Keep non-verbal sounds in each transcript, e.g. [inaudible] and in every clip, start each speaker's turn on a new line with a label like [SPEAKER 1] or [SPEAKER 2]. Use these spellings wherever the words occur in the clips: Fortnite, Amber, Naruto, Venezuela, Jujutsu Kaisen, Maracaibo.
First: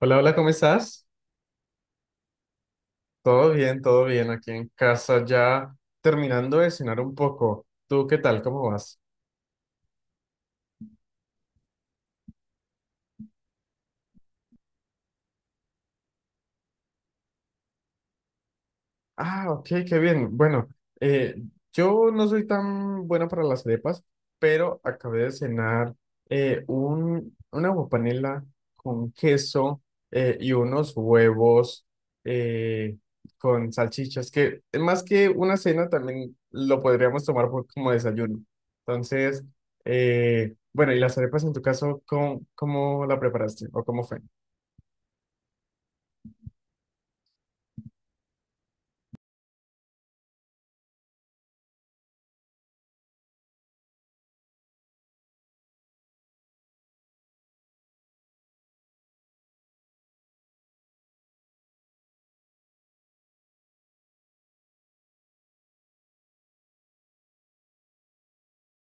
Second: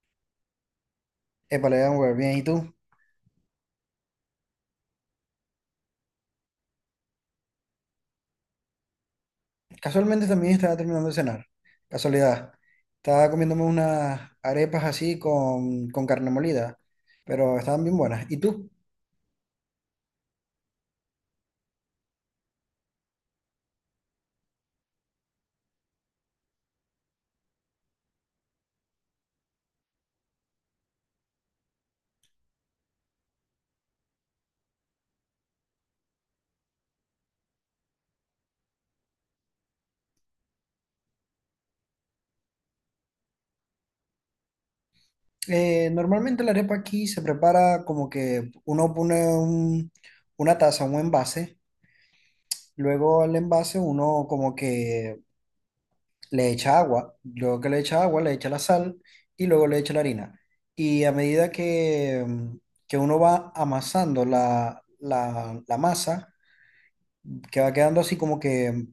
[SPEAKER 1] Hola, hola, ¿cómo estás?
[SPEAKER 2] Épale, Amber, bien. ¿Y tú?
[SPEAKER 1] Todo bien, aquí en casa ya terminando de cenar un poco. ¿Tú qué tal? ¿Cómo vas?
[SPEAKER 2] Casualmente también estaba terminando de cenar. Casualidad. Estaba comiéndome unas arepas así con carne molida, pero estaban bien buenas. ¿Y tú?
[SPEAKER 1] Ah, ok, qué bien. Bueno, eh, yo no soy tan bueno para las arepas, pero acabé de cenar una aguapanela con queso y unos huevos eh, con salchichas, que más que una cena también lo podríamos tomar como desayuno. Entonces, bueno, ¿y las arepas en tu caso, cómo la preparaste o cómo fue?
[SPEAKER 2] Normalmente la arepa aquí se prepara como que uno pone una taza, un envase. Luego al envase uno como que le echa agua. Luego que le echa agua, le echa la sal y luego le echa la harina. Y a medida que uno va amasando la masa, que va quedando así como que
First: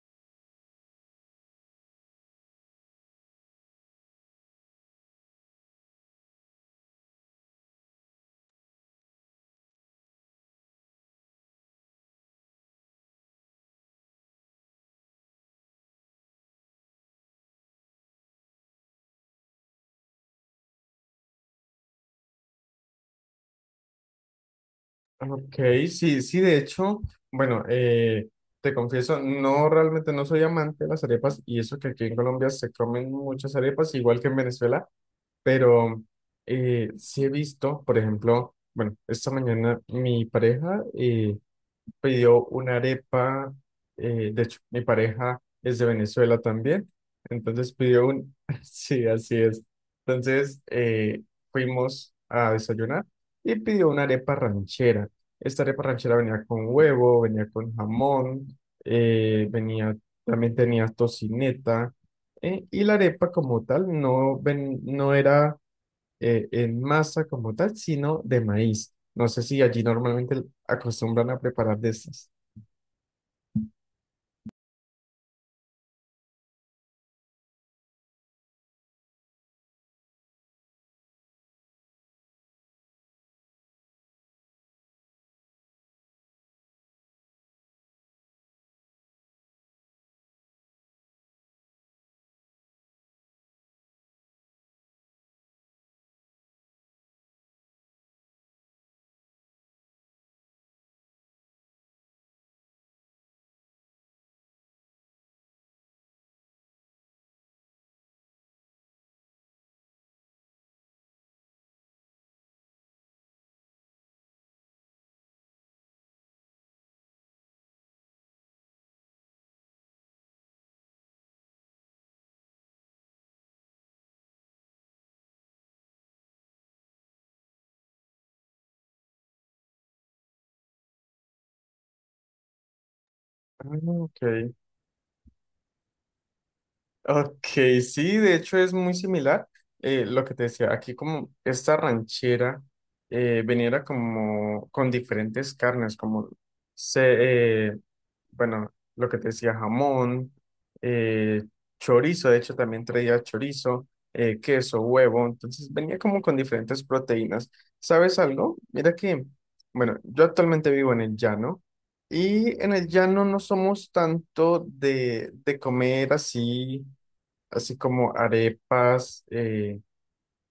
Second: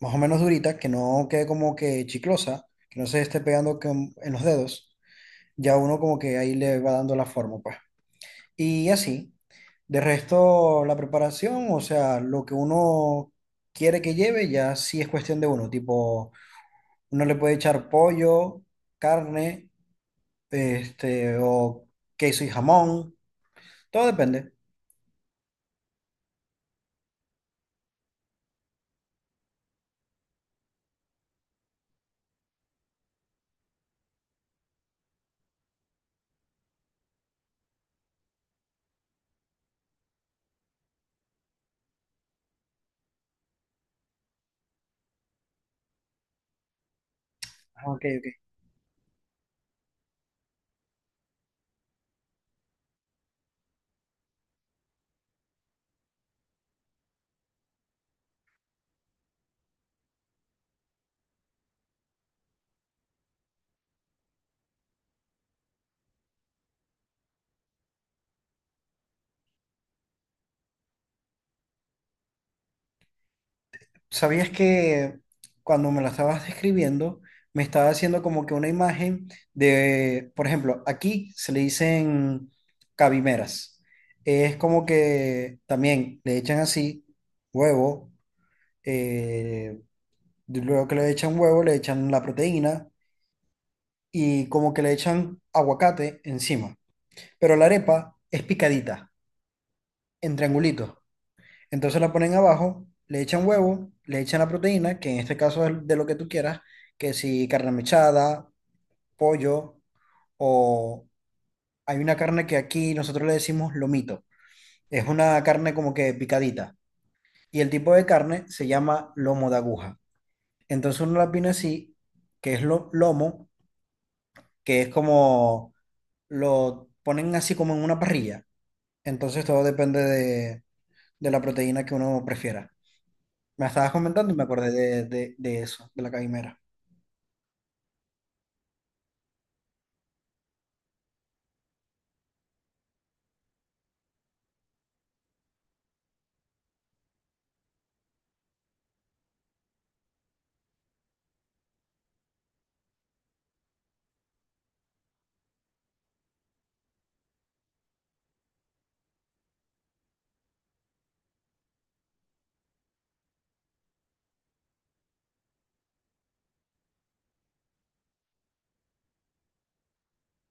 [SPEAKER 2] más o menos durita, que no quede como que chiclosa, que no se esté pegando en los dedos, ya uno como que ahí le va dando la forma, pues. Y así, de resto, la preparación, o sea, lo que uno quiere que lleve, ya sí es cuestión de uno, tipo, uno le puede echar pollo, carne, este, o queso y jamón, todo depende.
[SPEAKER 1] Ok, sí, de hecho, bueno, te confieso, no realmente no soy amante de las arepas y eso que aquí en Colombia se comen muchas arepas, igual que en Venezuela, pero sí he visto, por ejemplo, bueno, esta mañana mi pareja pidió una arepa, de hecho, mi pareja es de Venezuela también, entonces
[SPEAKER 2] Ah, ok,
[SPEAKER 1] pidió
[SPEAKER 2] ok.
[SPEAKER 1] un, [laughs] sí, así es. Entonces fuimos a desayunar y pidió una arepa ranchera. Esta arepa ranchera venía con huevo, venía con jamón, eh, venía, también tenía tocineta, y la arepa como tal no era en masa como tal, sino de maíz. No sé si allí normalmente acostumbran a preparar de estas.
[SPEAKER 2] ¿Sabías que cuando me la estabas describiendo, me estaba haciendo como que una imagen de, por ejemplo, aquí se le dicen cabimeras? Es como que también le echan así huevo, eh, luego que le echan huevo, le echan la proteína y como que le echan aguacate encima. Pero la arepa es picadita, en triangulitos. Entonces la ponen abajo, le echan huevo, le echan la proteína, que en este caso es de lo que tú quieras, que si carne mechada, pollo, o hay una carne que aquí nosotros le decimos lomito. Es una carne como que picadita. Y el tipo de carne se llama lomo de aguja. Entonces uno la pone así, lomo, que es como lo ponen así como en una parrilla. Entonces todo depende de la proteína que uno prefiera.
[SPEAKER 1] Ah,
[SPEAKER 2] Me estabas comentando y me
[SPEAKER 1] ok.
[SPEAKER 2] acordé de eso, de la caimera.
[SPEAKER 1] Ok, sí, de hecho es muy similar lo que te decía. Aquí como esta ranchera venía como con diferentes carnes, se, eh, bueno, lo que te decía, jamón, eh, chorizo, de hecho también traía chorizo, queso, huevo, entonces venía como con diferentes proteínas. ¿Sabes algo? Mira que, bueno, yo actualmente vivo en el llano. Y en el llano no somos tanto de comer así así como arepas,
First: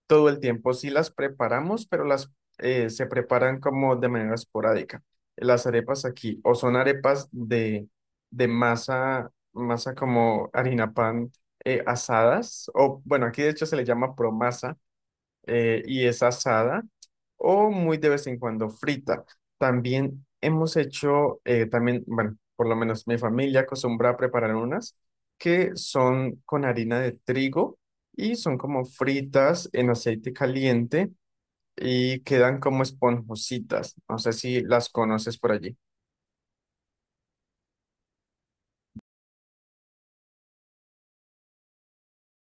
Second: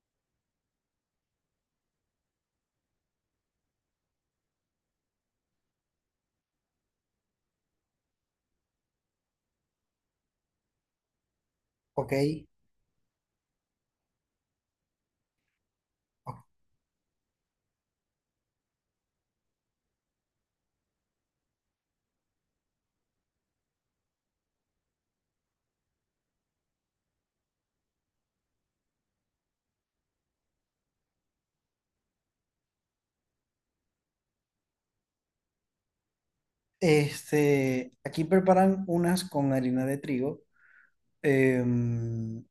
[SPEAKER 1] todo el tiempo sí las preparamos, pero las se preparan como de manera esporádica. Las arepas aquí o son arepas de masa, masa como harina pan
[SPEAKER 2] Ok.
[SPEAKER 1] asadas, o bueno, aquí de hecho se le llama promasa, y es
[SPEAKER 2] Ok.
[SPEAKER 1] asada o muy de vez en cuando frita. También hemos hecho, también, bueno, por lo menos mi familia acostumbra a preparar unas que son con harina de trigo y son como fritas en aceite caliente y quedan como esponjositas. No sé si las conoces por allí.
[SPEAKER 2] Este, aquí preparan unas con harina de trigo, em,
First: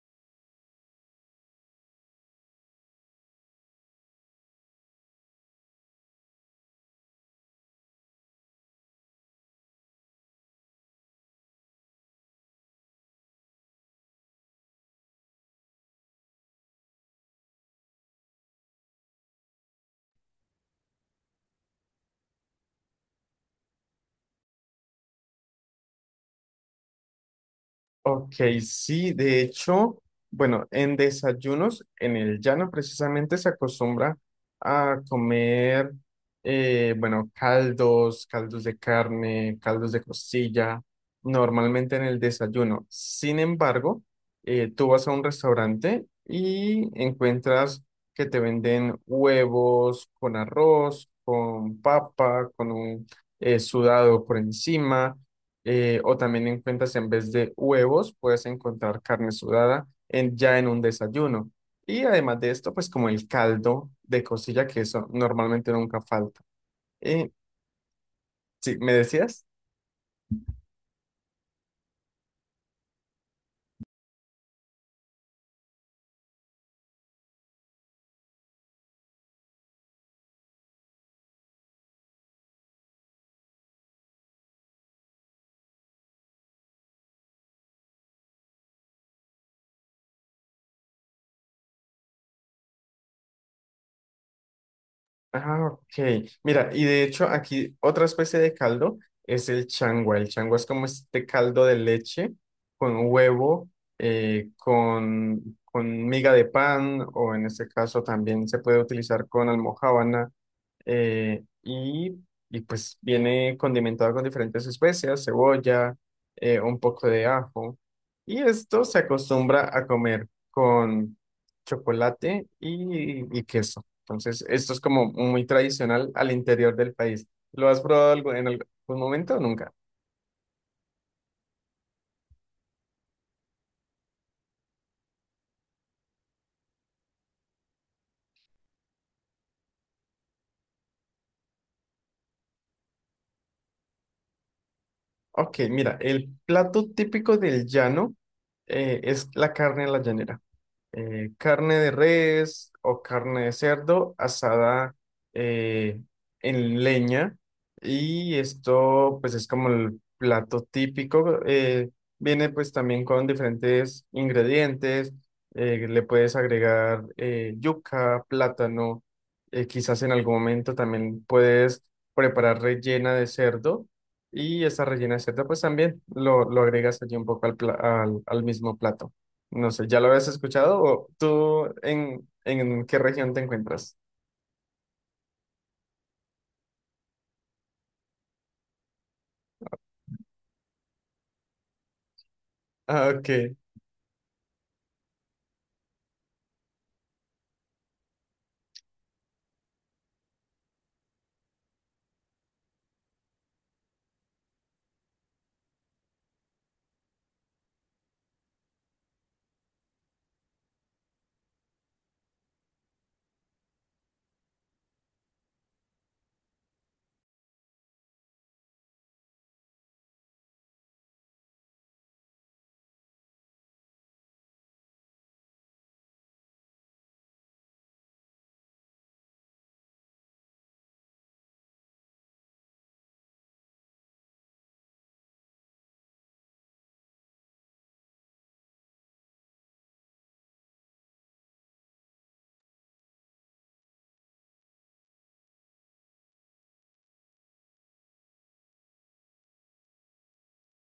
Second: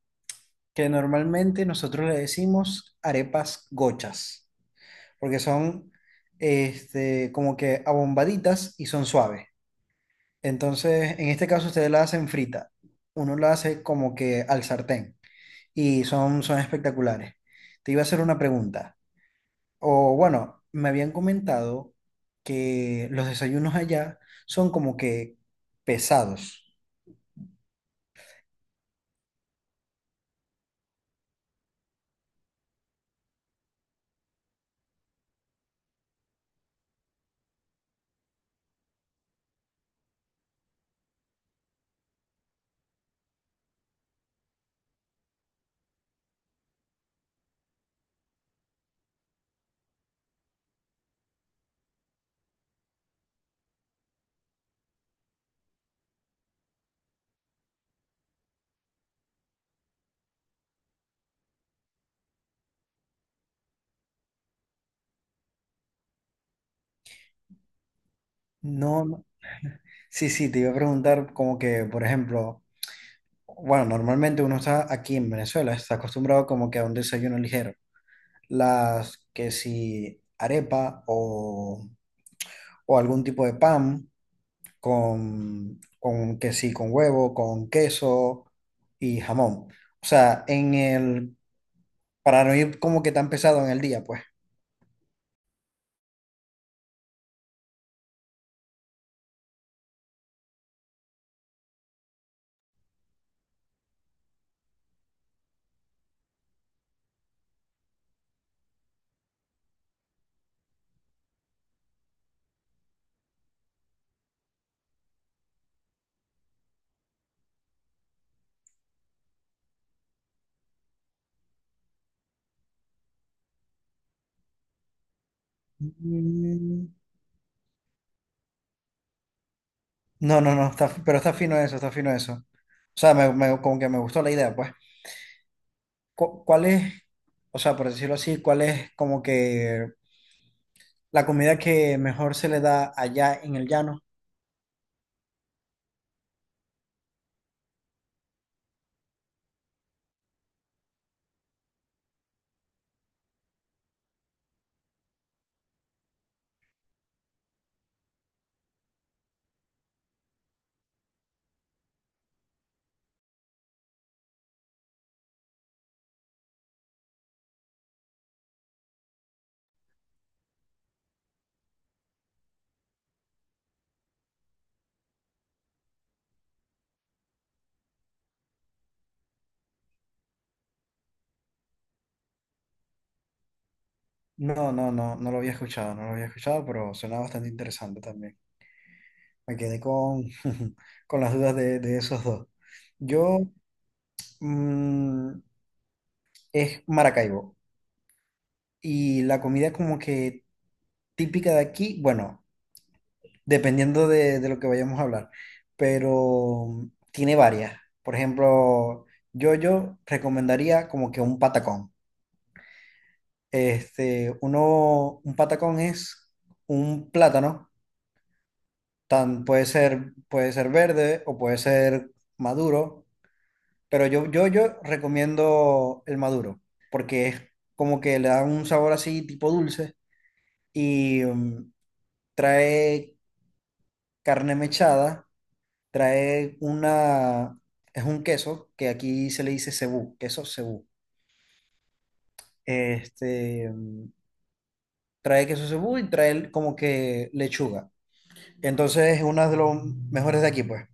[SPEAKER 2] que normalmente nosotros le decimos arepas gochas, porque son este, como que abombaditas y son suaves. Entonces, en este caso ustedes la hacen frita. Uno la hace como que al sartén y son espectaculares. Te iba a hacer una pregunta. O bueno, me habían comentado que los desayunos allá son como que pesados.
[SPEAKER 1] Ok, sí, de hecho, bueno, en desayunos, en el llano precisamente se acostumbra a comer, bueno, caldos, caldos de carne, caldos de costilla, normalmente en el desayuno. Sin embargo, tú vas a un restaurante y encuentras que te venden huevos con arroz, con papa, con un sudado por encima o también encuentras en vez de huevos, puedes encontrar carne sudada ya en un desayuno. Y además de esto, pues como el caldo de costilla, que eso normalmente nunca falta. Eh, sí, ¿me
[SPEAKER 2] No, no-
[SPEAKER 1] decías?
[SPEAKER 2] sí, sí, te iba a preguntar como que, por ejemplo, bueno, normalmente uno está aquí en Venezuela, está acostumbrado como que a un desayuno ligero. Las que si arepa o algún tipo de pan con que sí, con huevo, con queso y jamón. O sea, para no ir como que tan pesado en el día, pues.
[SPEAKER 1] Ah, ok. Mira, y de hecho aquí otra especie de caldo es el changua. El changua es como este caldo de leche con huevo, con miga de pan, o en este caso también se puede utilizar con almojábana eh, y, y pues viene condimentado con diferentes especias, cebolla, un poco de ajo. Y esto se acostumbra a comer con chocolate y queso. Entonces, esto es como muy tradicional al interior
[SPEAKER 2] Mm.
[SPEAKER 1] del país. ¿Lo has probado en algún momento o nunca?
[SPEAKER 2] No, está, pero está fino eso, está fino eso. O sea, como que me gustó la idea, pues. ¿Cuál es, o sea, por decirlo así, cuál es como que la comida que mejor se le da allá en el llano?
[SPEAKER 1] Ok, mira, el plato típico del llano es la carne a la llanera. Carne de res o carne de cerdo asada eh, en leña. Y esto pues es como el plato típico. Viene pues también con diferentes ingredientes. Le puedes agregar yuca, plátano. Quizás en algún momento también puedes preparar rellena de cerdo. Y esa rellena de cerdo pues también lo agregas allí un poco al al mismo plato. No sé, ¿ya lo habías escuchado? ¿O tú en qué región te encuentras?
[SPEAKER 2] No, no, no, no lo había escuchado, no lo había escuchado, pero suena bastante interesante también. Me quedé con, [laughs] con las dudas de esos dos.
[SPEAKER 1] Ah, ok.
[SPEAKER 2] Yo, mm, es Maracaibo. Y la comida como que típica de aquí, bueno, dependiendo de lo que vayamos a hablar, pero tiene varias. Por ejemplo, yo recomendaría como que un patacón. Este, un patacón es un plátano, tan, puede ser verde o puede ser maduro, pero yo recomiendo el maduro, porque es como que le da un sabor así tipo dulce y mm, trae carne mechada. Trae una, es un queso que aquí se le dice cebú, queso cebú. Este, mm, trae queso cebú y trae como que lechuga. Entonces es uno de los mejores de aquí, pues.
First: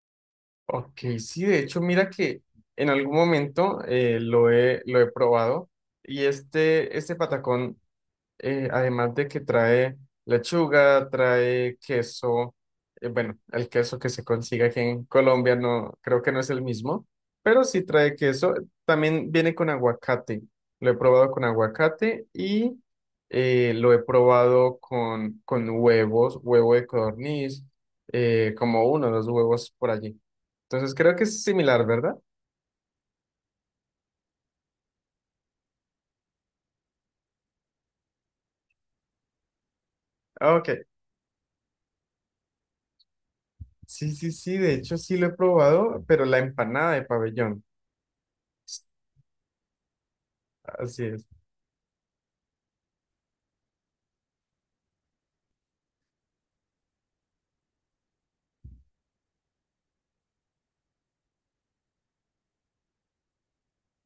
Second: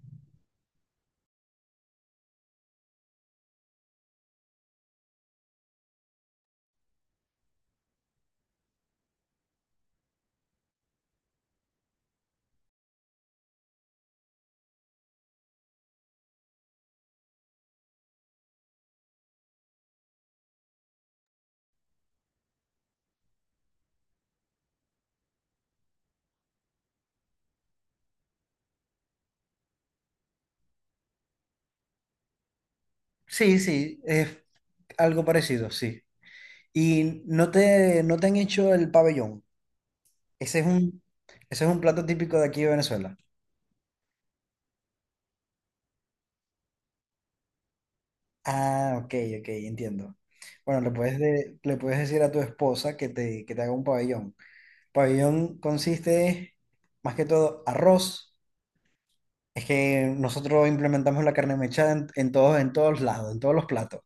[SPEAKER 1] Ok, sí, de hecho, mira que en algún momento lo he probado y este patacón además de que trae lechuga, trae queso, bueno, el queso que se consigue aquí en Colombia no, creo que no es el mismo, pero sí trae queso. También viene con aguacate. Lo he probado con aguacate y lo he probado con huevos, huevo de codorniz, como uno o dos huevos por allí. Entonces creo que es similar, ¿verdad?
[SPEAKER 2] Sí, sí, es algo parecido, sí. Y no te han hecho el pabellón.
[SPEAKER 1] Ah,
[SPEAKER 2] Ese es
[SPEAKER 1] ok,
[SPEAKER 2] un, ese es un plato típico de aquí de Venezuela.
[SPEAKER 1] sí, de hecho sí lo he probado, pero la empanada de pabellón.
[SPEAKER 2] Ah, ok, ok, entiendo. Bueno,
[SPEAKER 1] Así es.
[SPEAKER 2] le puedes decir a tu esposa que te haga un pabellón. Pabellón consiste más que todo arroz. Es que nosotros implementamos la carne mechada en en todos lados, en todos los platos.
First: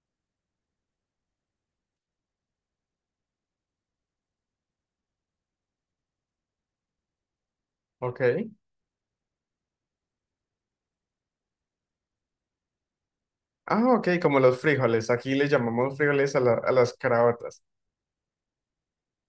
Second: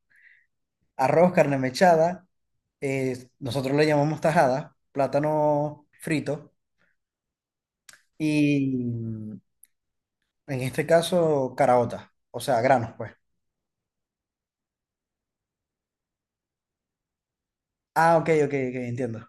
[SPEAKER 2] Arroz, carne mechada, nosotros le llamamos tajada, plátano frito
[SPEAKER 1] Ok.
[SPEAKER 2] y en este caso caraota, o sea, granos, pues.
[SPEAKER 1] Ah, ok, como los frijoles. Aquí le llamamos frijoles a las caraotas.
[SPEAKER 2] Ah, ok, ok, ok, entiendo.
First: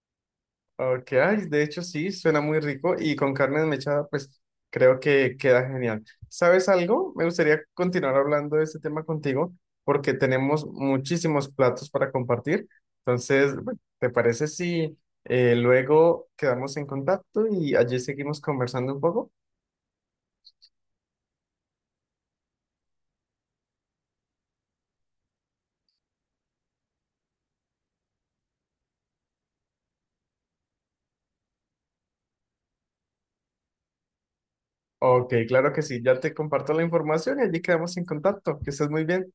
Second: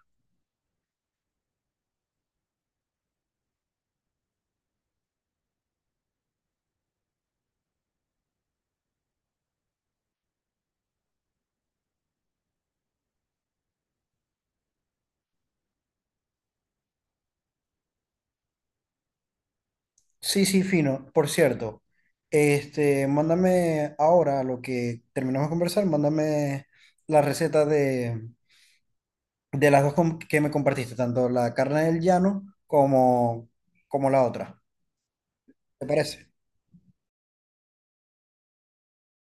[SPEAKER 1] Ok, ay, de hecho sí, suena muy rico y con carne mechada, pues creo que queda genial. ¿Sabes algo? Me gustaría continuar hablando de este tema contigo porque tenemos muchísimos platos para compartir. Entonces, bueno, ¿te parece si luego quedamos en contacto y allí seguimos conversando un poco?
[SPEAKER 2] Sí, sí, fino. Por cierto, este, mándame ahora lo que terminamos de conversar, mándame la receta de que me compartiste, tanto la carne del llano como, como la otra.
[SPEAKER 1] Ok, claro que
[SPEAKER 2] ¿Te
[SPEAKER 1] sí,
[SPEAKER 2] parece?
[SPEAKER 1] ya te comparto la información y allí quedamos en contacto. Que estés muy bien.